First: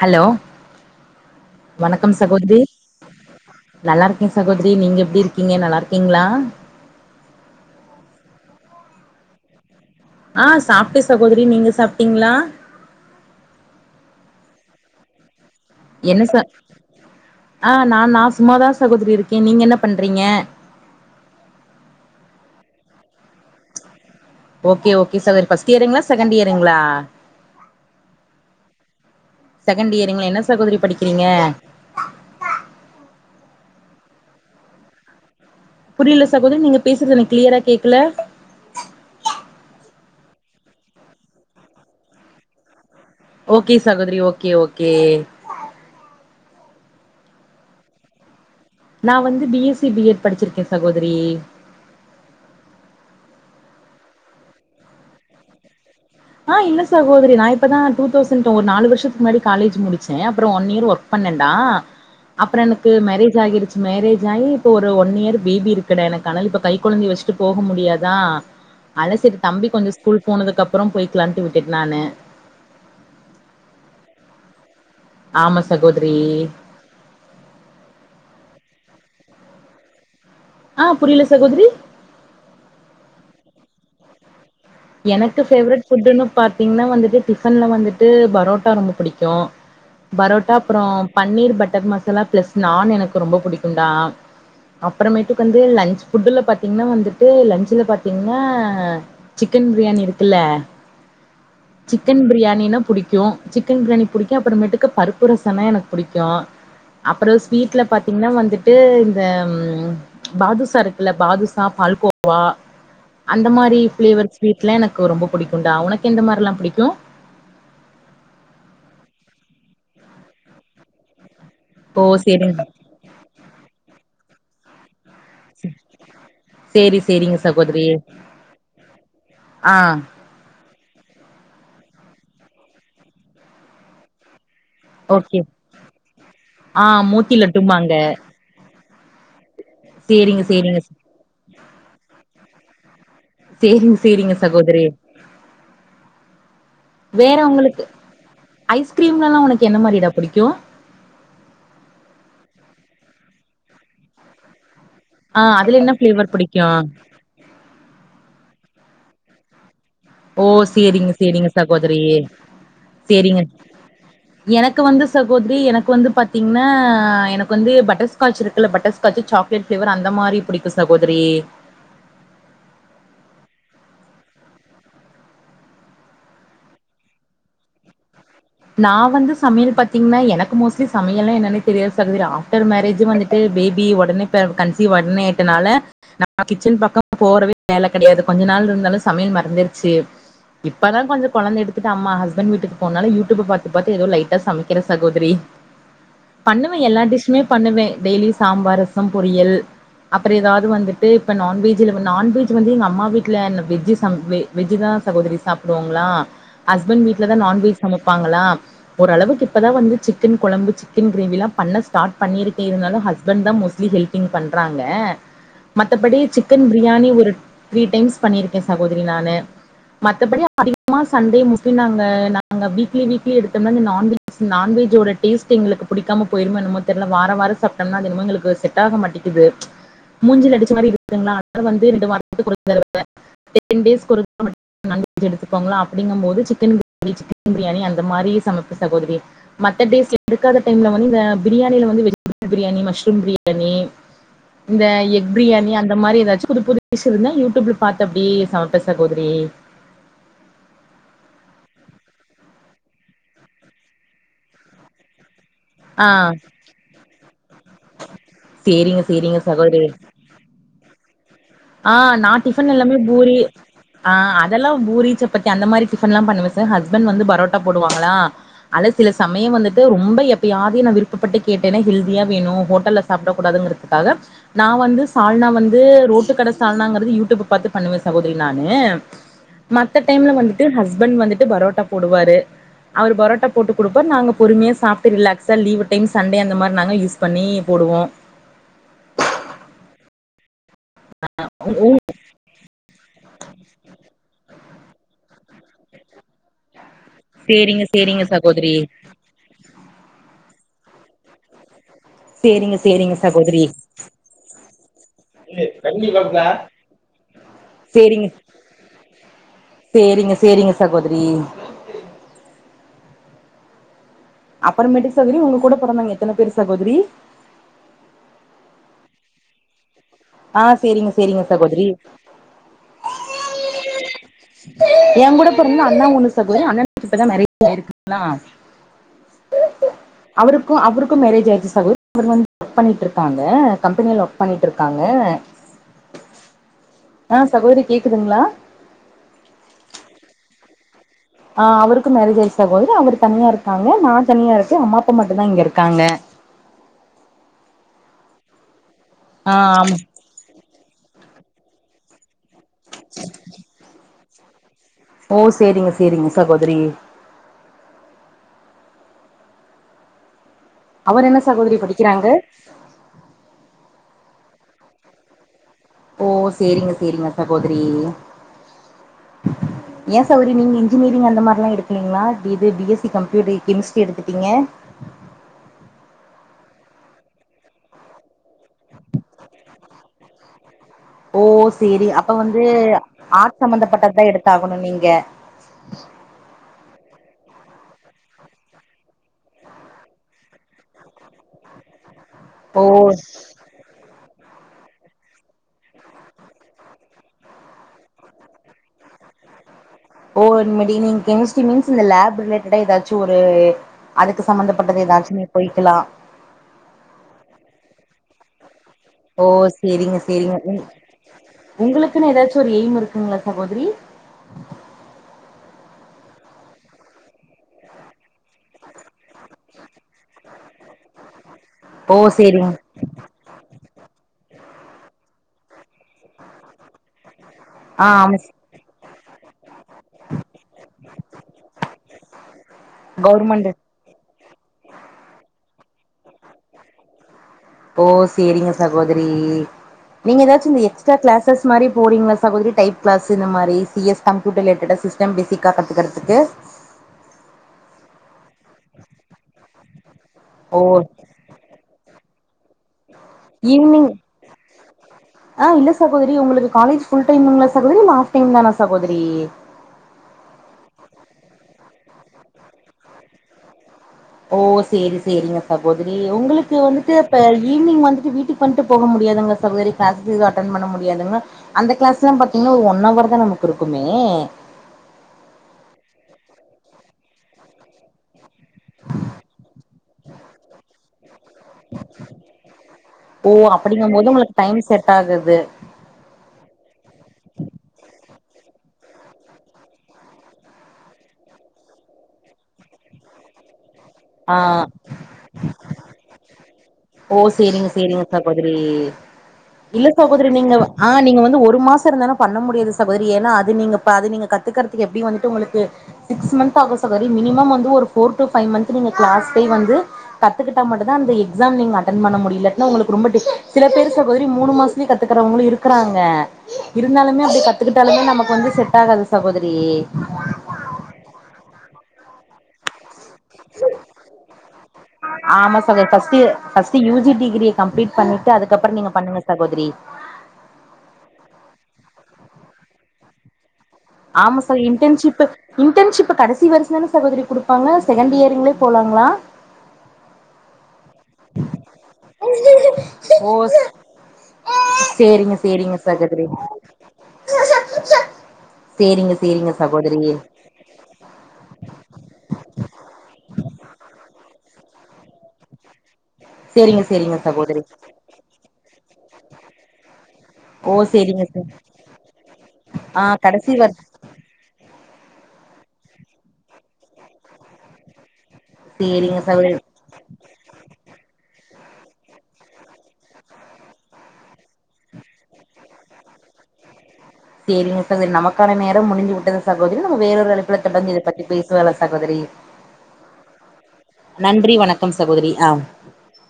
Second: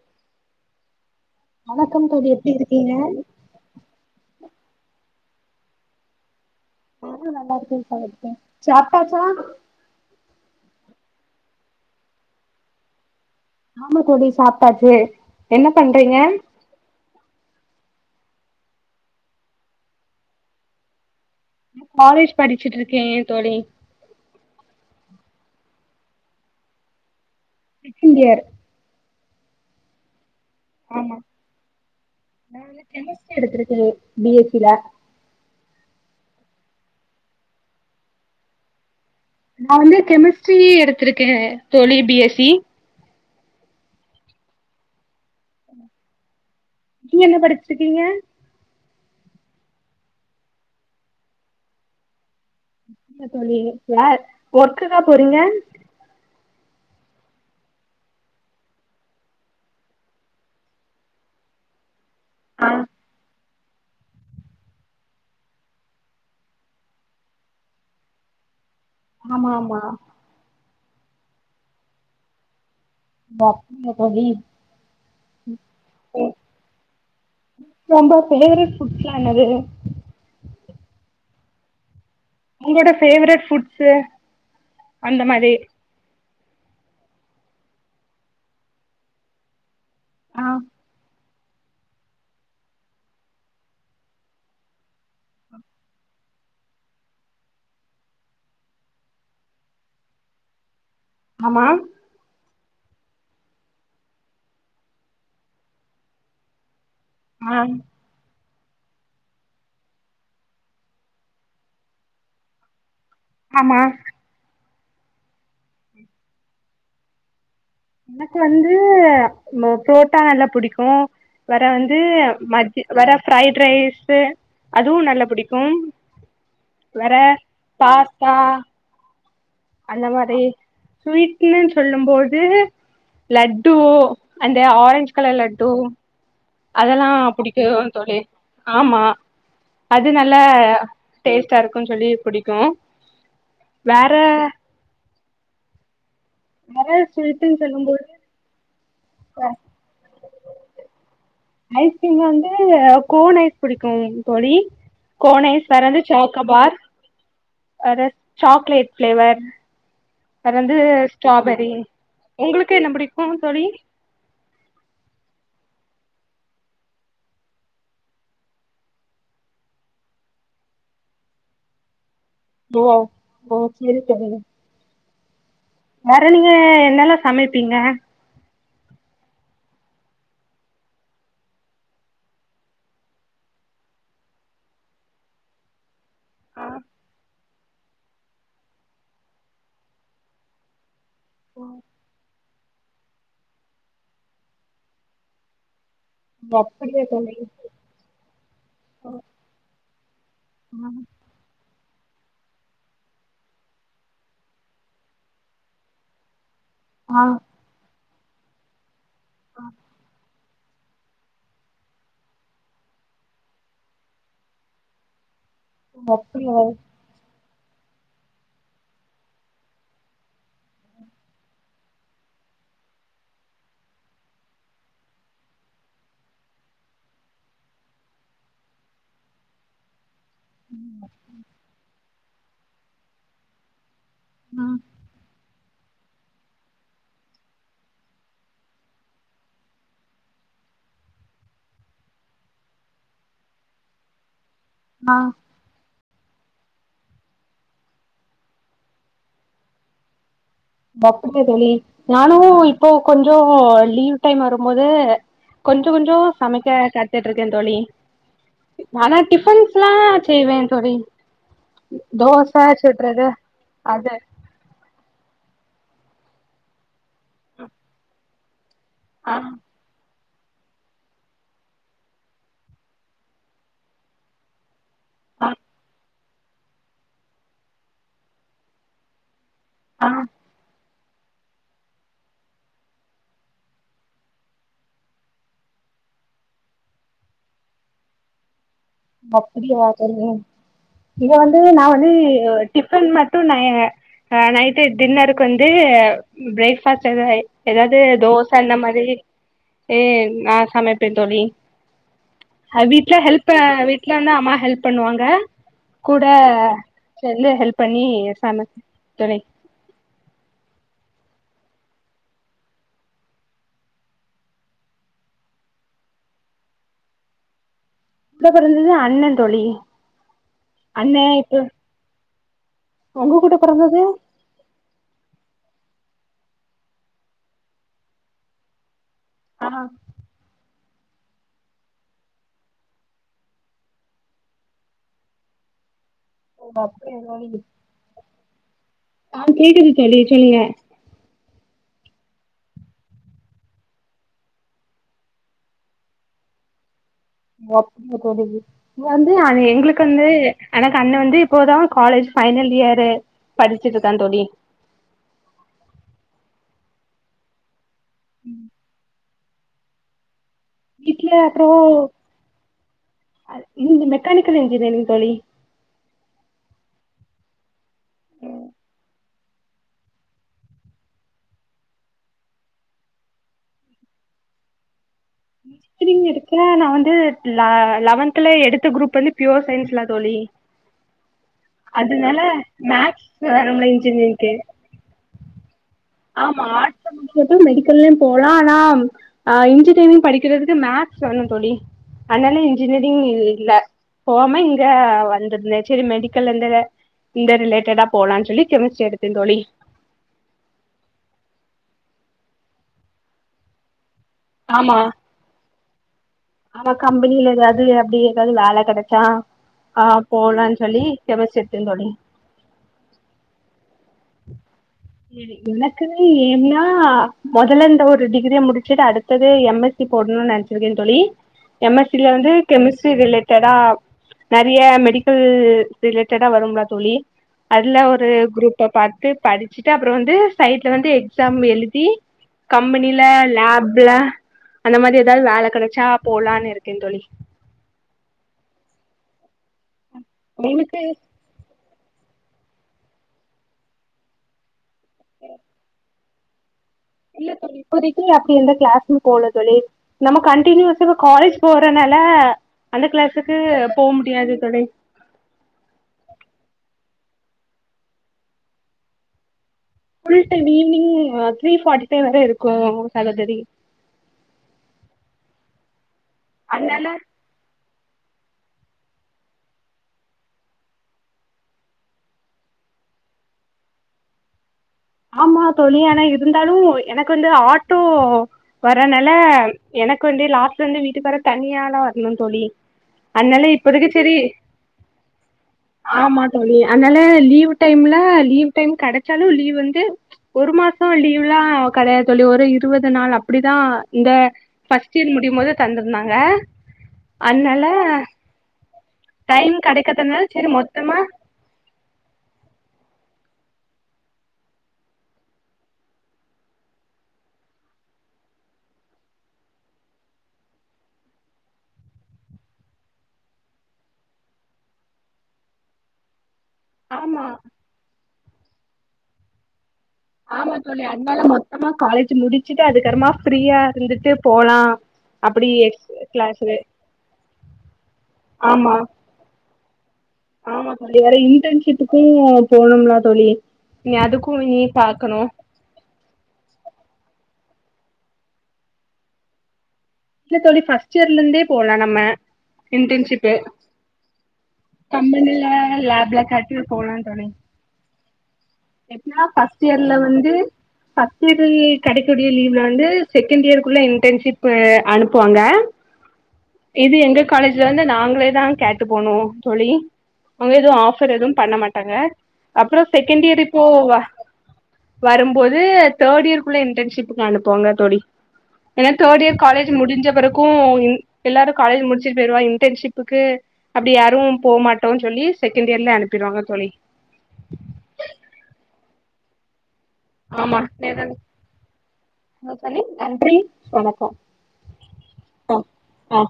Hello வணக்கம் தோழி எப்டி சகோதரி இருக்கீங்க நல்லா இருக்கே சகோதரி நீங்க எப்டி இருக்கீங்க நல்லா இருக்கீங்ளா சாப்டாச்சா ஆ சாப்ட்ட சகோதரி நீங்க சாப்ட்டீங்ளா ஆமா தோழி சாப்ட்டாச்சு என்ன பண்றீங்க என்ன ச ஆ நா நா சும்மாதா சகோதரி இருக்கே நீங்க என்ன பண்றீங்க காலேஜ் படிச்சுட்டு இருக்கே ஏ தோழி ஓகே ஓகே சகோதரி ஃபஸ்ட் இயருங்ளா செகண்ட் இயருங்ளா செகண்ட் இயர் செகண்ட் இயர்ங்களா என்ன சகோதரி ஆமா படிக்கிறீங்க ட்ரி எடுத்துருக்க பி எஸ் சி ல புரியல சகோதரி நீங்க பேசுறது எனக்கு க்ளியரா கேக்கல நா வந்து கெமிஸ்ட்ரி எடுத்திருக்கே தோழி பி எஸ் சி ஓகே சகோதரி ஓகே ஓகே நீங்க என்ன படிச்சிருக்கீங்க நா வந்து B S C B Ed படிச்சிருக்கே சகோதரி என்ன தோழி ச ஒர்க்குக்கா போறீங்க ஆ இல்ல சகோதரி நா இப்ப தா டூ தௌசண்ட் டு ஒரு நாலு வருஷத்துக்கு முன்னாடி காலேஜ் முடிச்ச அப்றோ ஒன் இயர் ஒர்க் பண்ணன்டா அப்றோ ஆ எனக்கு மேரேஜ் ஆகிடுச்சு மேரேஜ் ஆகி இப்ப ஒரு ஒன் இயர் பேபி இருக்குடா எனக்கு அதனால இப்ப கைக்குழந்தைய வச்சுட்டு போக முடியாதா அதனால சரி ஆமா தம்பி ஆமா கொஞ்சோ ஸ்கூல் போனதுக்கு அப் றம் போய்க்கலான்ட்டு விட்டுட்ட நானு [inaudible] ஆமா சகோதரி ரொம்ப பேரு குட்டியானது ஆ புரில சகோதரி உங்களோட ஃபேவரட் ஃபுட்சு எனக்கு ஃபேவரட் ஃபுட்ன்னு பாத்தீங்னா வந்துட்டு டிஃபன்ல வந்துட்டு பரோட்டா ரொம்ப புடிக்கு ஆ பரோட்டா அப்பறோ பன்னீர் பட்டர் மசாலா ப்ளஸ் நான் எனக்கு ரொம்ப புடிக்குன்டா அப்றமேட்டுக்கு வந்து லன்ச் ஃபுட்டுல பாத்தீங்கனா வந்துட்டு லன்ச்சில பாத்தீங்கனா சிக்கன் பிரியாணி இருக்குல்ல ஆமா சிக்கன் பிரியா மீனு புடிக்கு சிக்கன் ப்ரியாணி புடிக்கு அப்பறமேட்டுக்கு பருப்பு ரசன்னா எனக்கு புடிக்கு அப்றோ ஆ ஸ்வீட்ல பாத்தீங்ன்னா வந்துட் ட்டு இந்த பாதுசா இருக்குல்ல பாதுசா பால்கோவா அந்த மாரி ஆமா ஃப்ளேவர் வீட்லா எனக்கு ரொம்ப புடிக்குன்டா உனக்கெந்த மாரில்லா புடிக்கு எனக்கு வந்து ப ப்ரோட்டா நல்லா புடிக்கு வேற வந்து ஓ சேரிங்க மதி வேற ஃப்ரைட் ரைஸு அதுவு நல்ல புடிக்கும் சேரி வேற சேரிங்க சகோதரி பாஸ்தா ஆ அந்த மாரி ஸ்வீட்லன் சொல்லும் போது லட்டு அந்த ஆரஞ்ச் கலர் லட்டு அ அதெல்லா மோட்டி புடிக்கு லட்டும்பாங்க தோழி ஆமா அது நல்லா சேரிங்க சேரிங்க டேஸ் [unintelligible] சொல்லி புடிக்கு சேரிங்க வேற சேரிங்க சகோதரி வேற ஸ்வீட்டுன்னு உங்களுக்கு சொல்லும்போது ஐஸ்கிரீம்லல்லா உனக்கு என்ன மாரிடா புடிக்கு ஐஸ்கிரீம்ல வந்து கோன் ஐஸ் புடிக்கு தோழி ஆ கோன் ஐஸ் அதுல என்ன வரது ஃபிளேவர் புடிக்கு சாக்கோபார் சாக்லேட் ஃபிளேவர் ஓ அறந்து சேரிங்க சேரிங்க ஸ்ட்ராபெரி சகோதரி உங்களுக்கு என்ன புடிக்கு சேரிங்க தோலி எனக்கு வந்து சகோதரி எனக்கு வந்து பாத்தீங்கன்னா எனக்கு வந்து பட்டர்ஸ்காச் இருக்குல்ல பட்டர்ஸ்காச் சாக்லேட் பிளேவர் அந்த மாரி பிடிக்கு சகோதரி மூவ் ஆவ் ஓ செரி தோழி வேற நீங்க என்னல்லா சமைப்பீங்க நா வந்து சமையல் பாத்தீங்கன்னா எனக்கு மோஸ்ட்லி சமையல்னா என்னன்னே தெரியாது சகோதரி ஆஃப்டர் மேரேஜு வந்துட்டு பேபி உடனே பெற கன்சீவ் உடனே ஆயிட்டனால நா கிச்சன் பக்கம் போறவே வேல கெடையாது கொஞ்ச நாள் இருந்தாலு சமையல் மறந்துருச்சி இப்பதா கொஞ்சோ கொழந்த எடுத்துட்டு அம்மா ஹஸ் பண்ணு வீட்டுக்கு போனாலே யூ யூ ட்யூப் பாத்து பாத்து எதோ லைட்டா சமைக்கற சகோதரி ஓ, பண்ணுவே எல்லா அப்படியா தோழி டிஷ்ஷூமே பண்ணுவே டெய்லி சாம்பார் ரசம் பொரியல் அப்புறம் ஏதாவது வந்துட்டு இப்ப நான்வெஜ் ஜ்ல நான்வெஜ் வந்து எங்க அம்மா வீட்டுல வெஜ்ஜு சம வெஜ்தா சகோதரி சாப்டுவோங்களா ஹ்ஸ்பண்ட் ஆ வீட்ல தா நான் வெஜ் சம ப்பாங்களா ஓரளவுக்கு இப்பதா வந்து சிக்கன் கொழம்பு சிக்கன் கிரேவிலாம் பண்ண ஸ்டார்ட் பண்ணிருக்கே இருந்தாலும் ஹஸ்பண்ட் தா மோஸ்ட்லி ஹெல்பிங் பண்றாங்க மத்தபடி சிக்கன் பிரியாணி ஒரு த்ரீ டைம்ஸ் பண்ணிருக்கே சகோதுரி நானு மத்தபடி அதிகமா சண்டே முட்டி நாங்க நாங்க பீக் கி வீக்லி எடுத்தம்னா இந்த நான் வெஜ் நான்வெஜ்ட டேஸ்ட் எங்ளுக்கு புடிக்காம போயிருமோ என்மோ தெர்ல வரவார சாப்ட்டம்னா என்னமோ எங்களுக்கு செட்ட ஆக மாட்டிக்குது மூஞ்சில அடிச்ச மாரி இருக்துங்களா அத வந்து ரெண்டு வார் [inaudible] டென் டேஸ் [inaudible] எடுத்துக்கோங்ளா அப்டிங்கம் போது சிக்கன் [inaudible] பியாணி அந்த மாரி சமப் சகோதரி டேஸ் எக்காத டைம்ல வந்து இந்த பிரியாணில வந்து வெஜிடபிள் பிரியாணி மஷ்ரூம் பிரியாணி இந்த ஆ எக் பிரியாணி அந் மாரி எதாச்சு புது புது டிஷ் இருந்தா யூட்யூப்ல பாத்து அப்டியே சமப்ப சகோதரி [unintelligible] நானு இப்போ கொஞ்ச லீவ் டைம் வரும்போது கொஞ்சோ ஆ கொஞ்சோ சமைக்க கத்துட்ருக்க தோழி சேரிங்க ஆனா சேரிங்க சகோதரி. டிஃபன்ஸ்ல்லா செய்வே தோழி ஆ நா தோச டிஃபன் எல்லாமே சுட்றது பூரி ஆ அது அதல்லா பூரி சு பத் அந்த மாரி டிஃபன்லா பண்ணுவச ஸ்பண்ட் வந்து பரோட்டா போடுவாங்களா ஆன சில சமயம் வந்துட்டு ரொம்ப எப் ப யாரையு நா விருப்பப்பட்டு கேட்டனா ஹெல்தியா வேணு ஹோட்டல்ல சாப்டக் கூடாதுங்குறதுக்காக நா வந்து சாால்னா வந்து ரோட் டு கட சால்னாங்குறது யூடியூப பாத்து பண்ணுவ சகோதரி நானு மத்த ஆ டைம்ல வந்துட்டு ஹஸ் பண் வந்துட்டு பரோட்டா போடுவாரு அவர் பரோட்டா போட்டு குடுப்பார் நாங்க பொறுமையா சாப்ட்டு ரிலாக்ஸா லீவு டைம்க் சண்டே அந்த மாரி நாங்க யூஸ் பண்ணி போடுவோ அப்டியா சரிங்க இங்க வந்து நா வந்து டிஃபன் மட்டு நய ஆ நைட்டு டின்னருக் கு வந்து ப்ரேக் [unintelligible] சேரிங்க ஏதாது சேரிங்க தோச சகோதரி அந்த மாதிரி ஏ நா சமைப்பே தோழி சேரிங்க அ வீட்ல சேரிங்க ஹெல்ப்ப சகோதரி து அம்மா ஹெல்ப் பண்ணுவாங்க கூட சேந்து ஹெல்ப் பண்ணி சேரிங்க சம துணை தரி அப்பறமேட்டுக்கு சகோதரி உங்க கூட பொறந்தாவங்க எத்தன பேரு சகோதரி ட பிறந்தது அண்ணன் தோழி ஆ சேரிங்க அண்ணே சேரிங்க இப்ப சகோதரி உங்க கூட பொறந்தது பொறந்த அண்ணா ஒண்ணு சகோதரி அண்ணனுக்கு இப்ப தா மேரேஜ் [unintelligible] ஆஹ் ஒ அவருக்கு மேரேஜாயிருச்சு சகோதரி [unintelligible] பண்ணிட்டு இருக்காங்க கம்பெனியில ஒர்க் பண்ணிட்டு இருக் காங்க ஆஹ் சகோதிரி கேக்குதுங்களா அ கேக்குது தோழி சொல்லுங்க ஆஹ் அவுருக்கு மேரேஜ் ஆயிச்சு சகோதிரி அவரு தனியா இருக்காங்க நான் தனியா இருக்கேன் அம்மாப்பா மட்டும்தா இங்கருக்காங்க வொர்க் புக் வந்து வை வந்து ஆ அது ஆமா எங்களுக்கு வந்து எனக்கு அண்ண வந்து து இப்போதா காலேஜ் ஃபைனல் இயரு படிச்சட் இத்தா தோழி ஓ சேரிங்க சேரிங்க சகோதரி அவர் வீட்ல என்ன அப்பறோ சகோதரி படிக்கிறாங்க அது இன்னு [unintelligible] கெமிக்கல் இஞ்சினியரிங் தோழி ஓ சேரிங்க சேரிங்க சகோதரி ஏன் சௌரி நீங்க இன்ஜினியரிங் அந்த மாதிரில்லா எடுக்கலீங்களா ப்பி B S C computer chemistry எடுத்துட்டீங்க இன்ஜினியரிங் எடுக்கல நா வந்து லெவ லெவன்த் த்ல எடுத்த குரூப் வந்து ப்யூர் சயின்ஸ்ல தோழி ஓ சேரி அப்ப அதனால வந்து மேக்ஸ் ஆர்ட்ஸ் வரும்ல சம்பந்தப்பட்டதுதா இன்ஜினியரிங்க்கு எடுத்தாகணு நீங்க ஆமா ஆர்ட்ஸ் சமந்தபட்டது மெடிக்கல்லயு போலா ஆனா ஆஹ் இன்ஜினியரிங் படிக்கறதுக்கு மேக்ஸ் வேணு தோழி அதனால ஓ இன்ஜினியரிங் இல்ல போகாம இங்க வந்துருந்தே சேரி மெடிக்கலருந்து இந்த ரிலேட்டடா போலான்னு சொல்லி கெமிஸ்ட்ரி எடுத்தே தோழி ஓ இனிமேடி நீங்க கெமிஸ்ட்ரி மீன்ஸ் இந்த லேப் ரிலேட்டடா ஏதாச்சும ஒரு அதுக்கு சம்பந்தப்பட்டது ஏதாச்சுமே போய்க்கலா ஆஹ் கம்பெனியில ஏதாவது அப்படி ஏதாவது வேல கெட ஓ செரிங்க செரிங்க உ கெமிஸ்ட்ரி எடுத்தே தோழி உங்களுக்குன்னு ஏதாச்சுன்னு ஒரு எய்ம் இருக்குங்களா சகோதரி எனக்கு ஏய்ம்னா மொதலயிருந்த ஒரு டி கிரிய முடிச்சுட்டு அடுத்தது எம் எஸ் சி போடணுன்னு நீனைச்சிருக்கே தோழி எம் எஸ் ஓ சி ல வந்து சேரிங்க கெமிஸ்ட்ரி ரிலேட்டடா நெறய மெடிக்கல் ரிலேட்டடா வரும்லா தோழி அதுல ஆ ஒரு ஆமா குரூப் பாத்து படி ச்சிட்டு அப்புறோ வந்து சைட்ல வந்து எக்ஸாம் எழுதி கம்பெனில கவுர்மெண்ட் லேப்ல அந்த மாரி ஏதாவது வேல கெடக் அச்சா போலான்னு இருக்கே தோழி ஓ சேரிங்க சகோதரி நீங்க ஏதாச்சும் இந்த உங்களுக்கு எக்ஸ்ட்ரா கிலாஸஸ் மாரி போறீங்களா ஸ் சகோதரி டைப் கிளஸ் இந்த மாரி சி எஸ் கம்யூட்டர் ரிலேட்டட்டா ஸ் சஸ்டம் பேசிக்கா கத்துக்கறது ஓகே இல்ல தோழி இப்போதைக்கு அப்டி எந்த கிளாஸ்ம் போல தோழி நம்ம ஓ கண்டின்யுஸா இப்ப காலேஜ் போறனால அந்த கிளாஸுக்கு போ ஈவினிங் முடியாது தோழி ஆ இல்ல சகோதரி உங்களுக்கு காலேஜ் ஃபுல் டைமுங்ளா சகோதரி இல்ல ஆஃப் டைம் தானா சாகோதரி full time evening three forty five வர இருக்கு சகோதரி ஓ சேரி சேரிங்க சகோ தரி உங்களுக்கு அதனால வந்துட்டு இப்ப ஈவினிங் வந்து வீட்டுக்கு வன்ட்டு போக முடியாதுங்ளா சகோதரி க்ளாஸ் எது அட்டன் பண்ண முடியாதுங்ளா அந்த கிளாஸ்லா பாத்திங்னா ஒரு ஒன் அவர்தா நமக்கிருக்குமே ஆமா தோழி ஆனா இருந்தாலு எனக்கு வந்து ஆட்டோ வர்றனால எனக்கு வந்து லாஸ்ட் வந்து வீட்டுக்கு வர தனியால வரணு தோழி ஓ அதனால இப்பதைக்கு அப்படிங்கும் போது செரி உங்களுக்கு டைம் செட் ஆகுது ஆமா தோழி அதனால லீவு டைம்ல லீவ் டைம் கெடைச்சாலு லீவ் வந்து ஒரு மாச லீவ்லா கெடையாது தோழி ஒரு இருவது நாள் அப்படிதா ஆ ஓ அதனால சேரிங்க சேரிங்க சகோதரி டைம் இல்ல கிடைக்காதனால சகோதரி சரி நீங்க ஆ மொத்தமாக நீங்க வந்து ஒரு மாச இருந்தாலு பண்ண முடியாது சகோத ஏன்னா அது நீங்க ப அது நீங்க கத்துக்கறதுக்கு எப்டியு வந்துட்டு உங்களுக்கு சிக்ஸ் மன்த் ஆகு சகோரி மினிமம் வந்து ஒரு ஃபோர் டூ ஃபைவ் மன்த் நீங்க கிளாஸ்கே வந்து கத்துக்கிட்டா மட்டுந்தா அந்த எக்ஸாம் நீங்க அட்டன் பண்ண முடியு இல்லாட்னா உங்களுக்கு ரொம்ப டிஃபி சில பேர் சகோதரி மூணு மாசத்துலயே கத்துக்கறவங்களு இருக்கறாங்க இருந்தாலுமே ஆமாம் அப்படி கத்துக்கிட்டாலுமே நமக் கு வந்து செட் ஆகாது சகோதிரி ஆமா தோழி அதனால மொத்தமா காலேஜ் முடிச்சிட்டு அதுக்கறமா அப்படி ஆமா சகோ X first class first U G டிகிரிய கம்ப்ளீட் பண்ணிட்டு ஆமா அதுக்கப்பறோ நீங்க பண்ணுங்க சகோதரி ஆமா தோழி வர்ற இன்டர்ன்ஷிப்புக்கு போனும்லா தோழி நீ அதுக்கு ஆமா சகோ நீ பாக்கணு இன்டர்ன்ஷிப்பு இன்டர்ன்ஷிப்பு கடைசி வருசந்தான சகோதரி குடுப் பாங்க செகண்ட் இயருங்களே போலாங்களா இல்ல தோழி ஃபர்ஸ் ட் இயர்ல இருந்தே போலா நம்ம ஓ இன்டர்ன்ஷிப்பு சேரிங்க கம்பெனில சேரிங்க லேப்ல சகோதரி காட்டி போலா தோழி சேரிங்க எப்பனா சேரிங்க ஃபர்ஸ்ட் இயர்ல சகோதரி வந்து ஃபர்ஸ்ட் இயர் கெடைக்கூடிய லீவ்ல வந்து செகண்ட் இயருக்குள்ள இன்டர்ன்ஷிப் அனுப்புவாங்க சேரிங்க இது சேரிங்க எங்க சகோதரி காலேஜ்ல வந்து நாங்களேதா கேட்டு போனு தோழி அவங்க எதுவு ஓ ஆஃபர் சேரிங்க எதுவு ச பண்ண மாட்டாங்க அப்றோ ஆ செகண்ட் இயரு கடைசி வர் போவோ வா வரும்போது தேர்ட் இயர்க்குள்ள இன்டர்ன்ஷிப்புக்கு அனுப்புவாங்க தோழி ஏன்னா சேரிங்க தேர்ட் இயர் சகோதரி காலேஜ் முடிஞ்ச பிறக்கு ம் எல்லாரும் காலேஜ் முடிச்சுட்டு போயிருவா இன்டர்ன்ஷிப்புக்கு அப்டி யாரும் போமாட்டோம்னு சொல்லி செகண்ட் இயர்ல அனுப்பிறுவாங்க தோழி சேரிங்கா சகோதரி நமக்கான நேரம் முடிந்து விட்டது ச சகோதரி நம்ம வேறொரு இணைப்புல ஆமா தொடர்ந்து இதப் பத்தி பேசலாம் சகோதரி தோழி நன்றி வணக்கம் நன்றி வணக்கம் சகோதரி ஆ அஹ் ஆ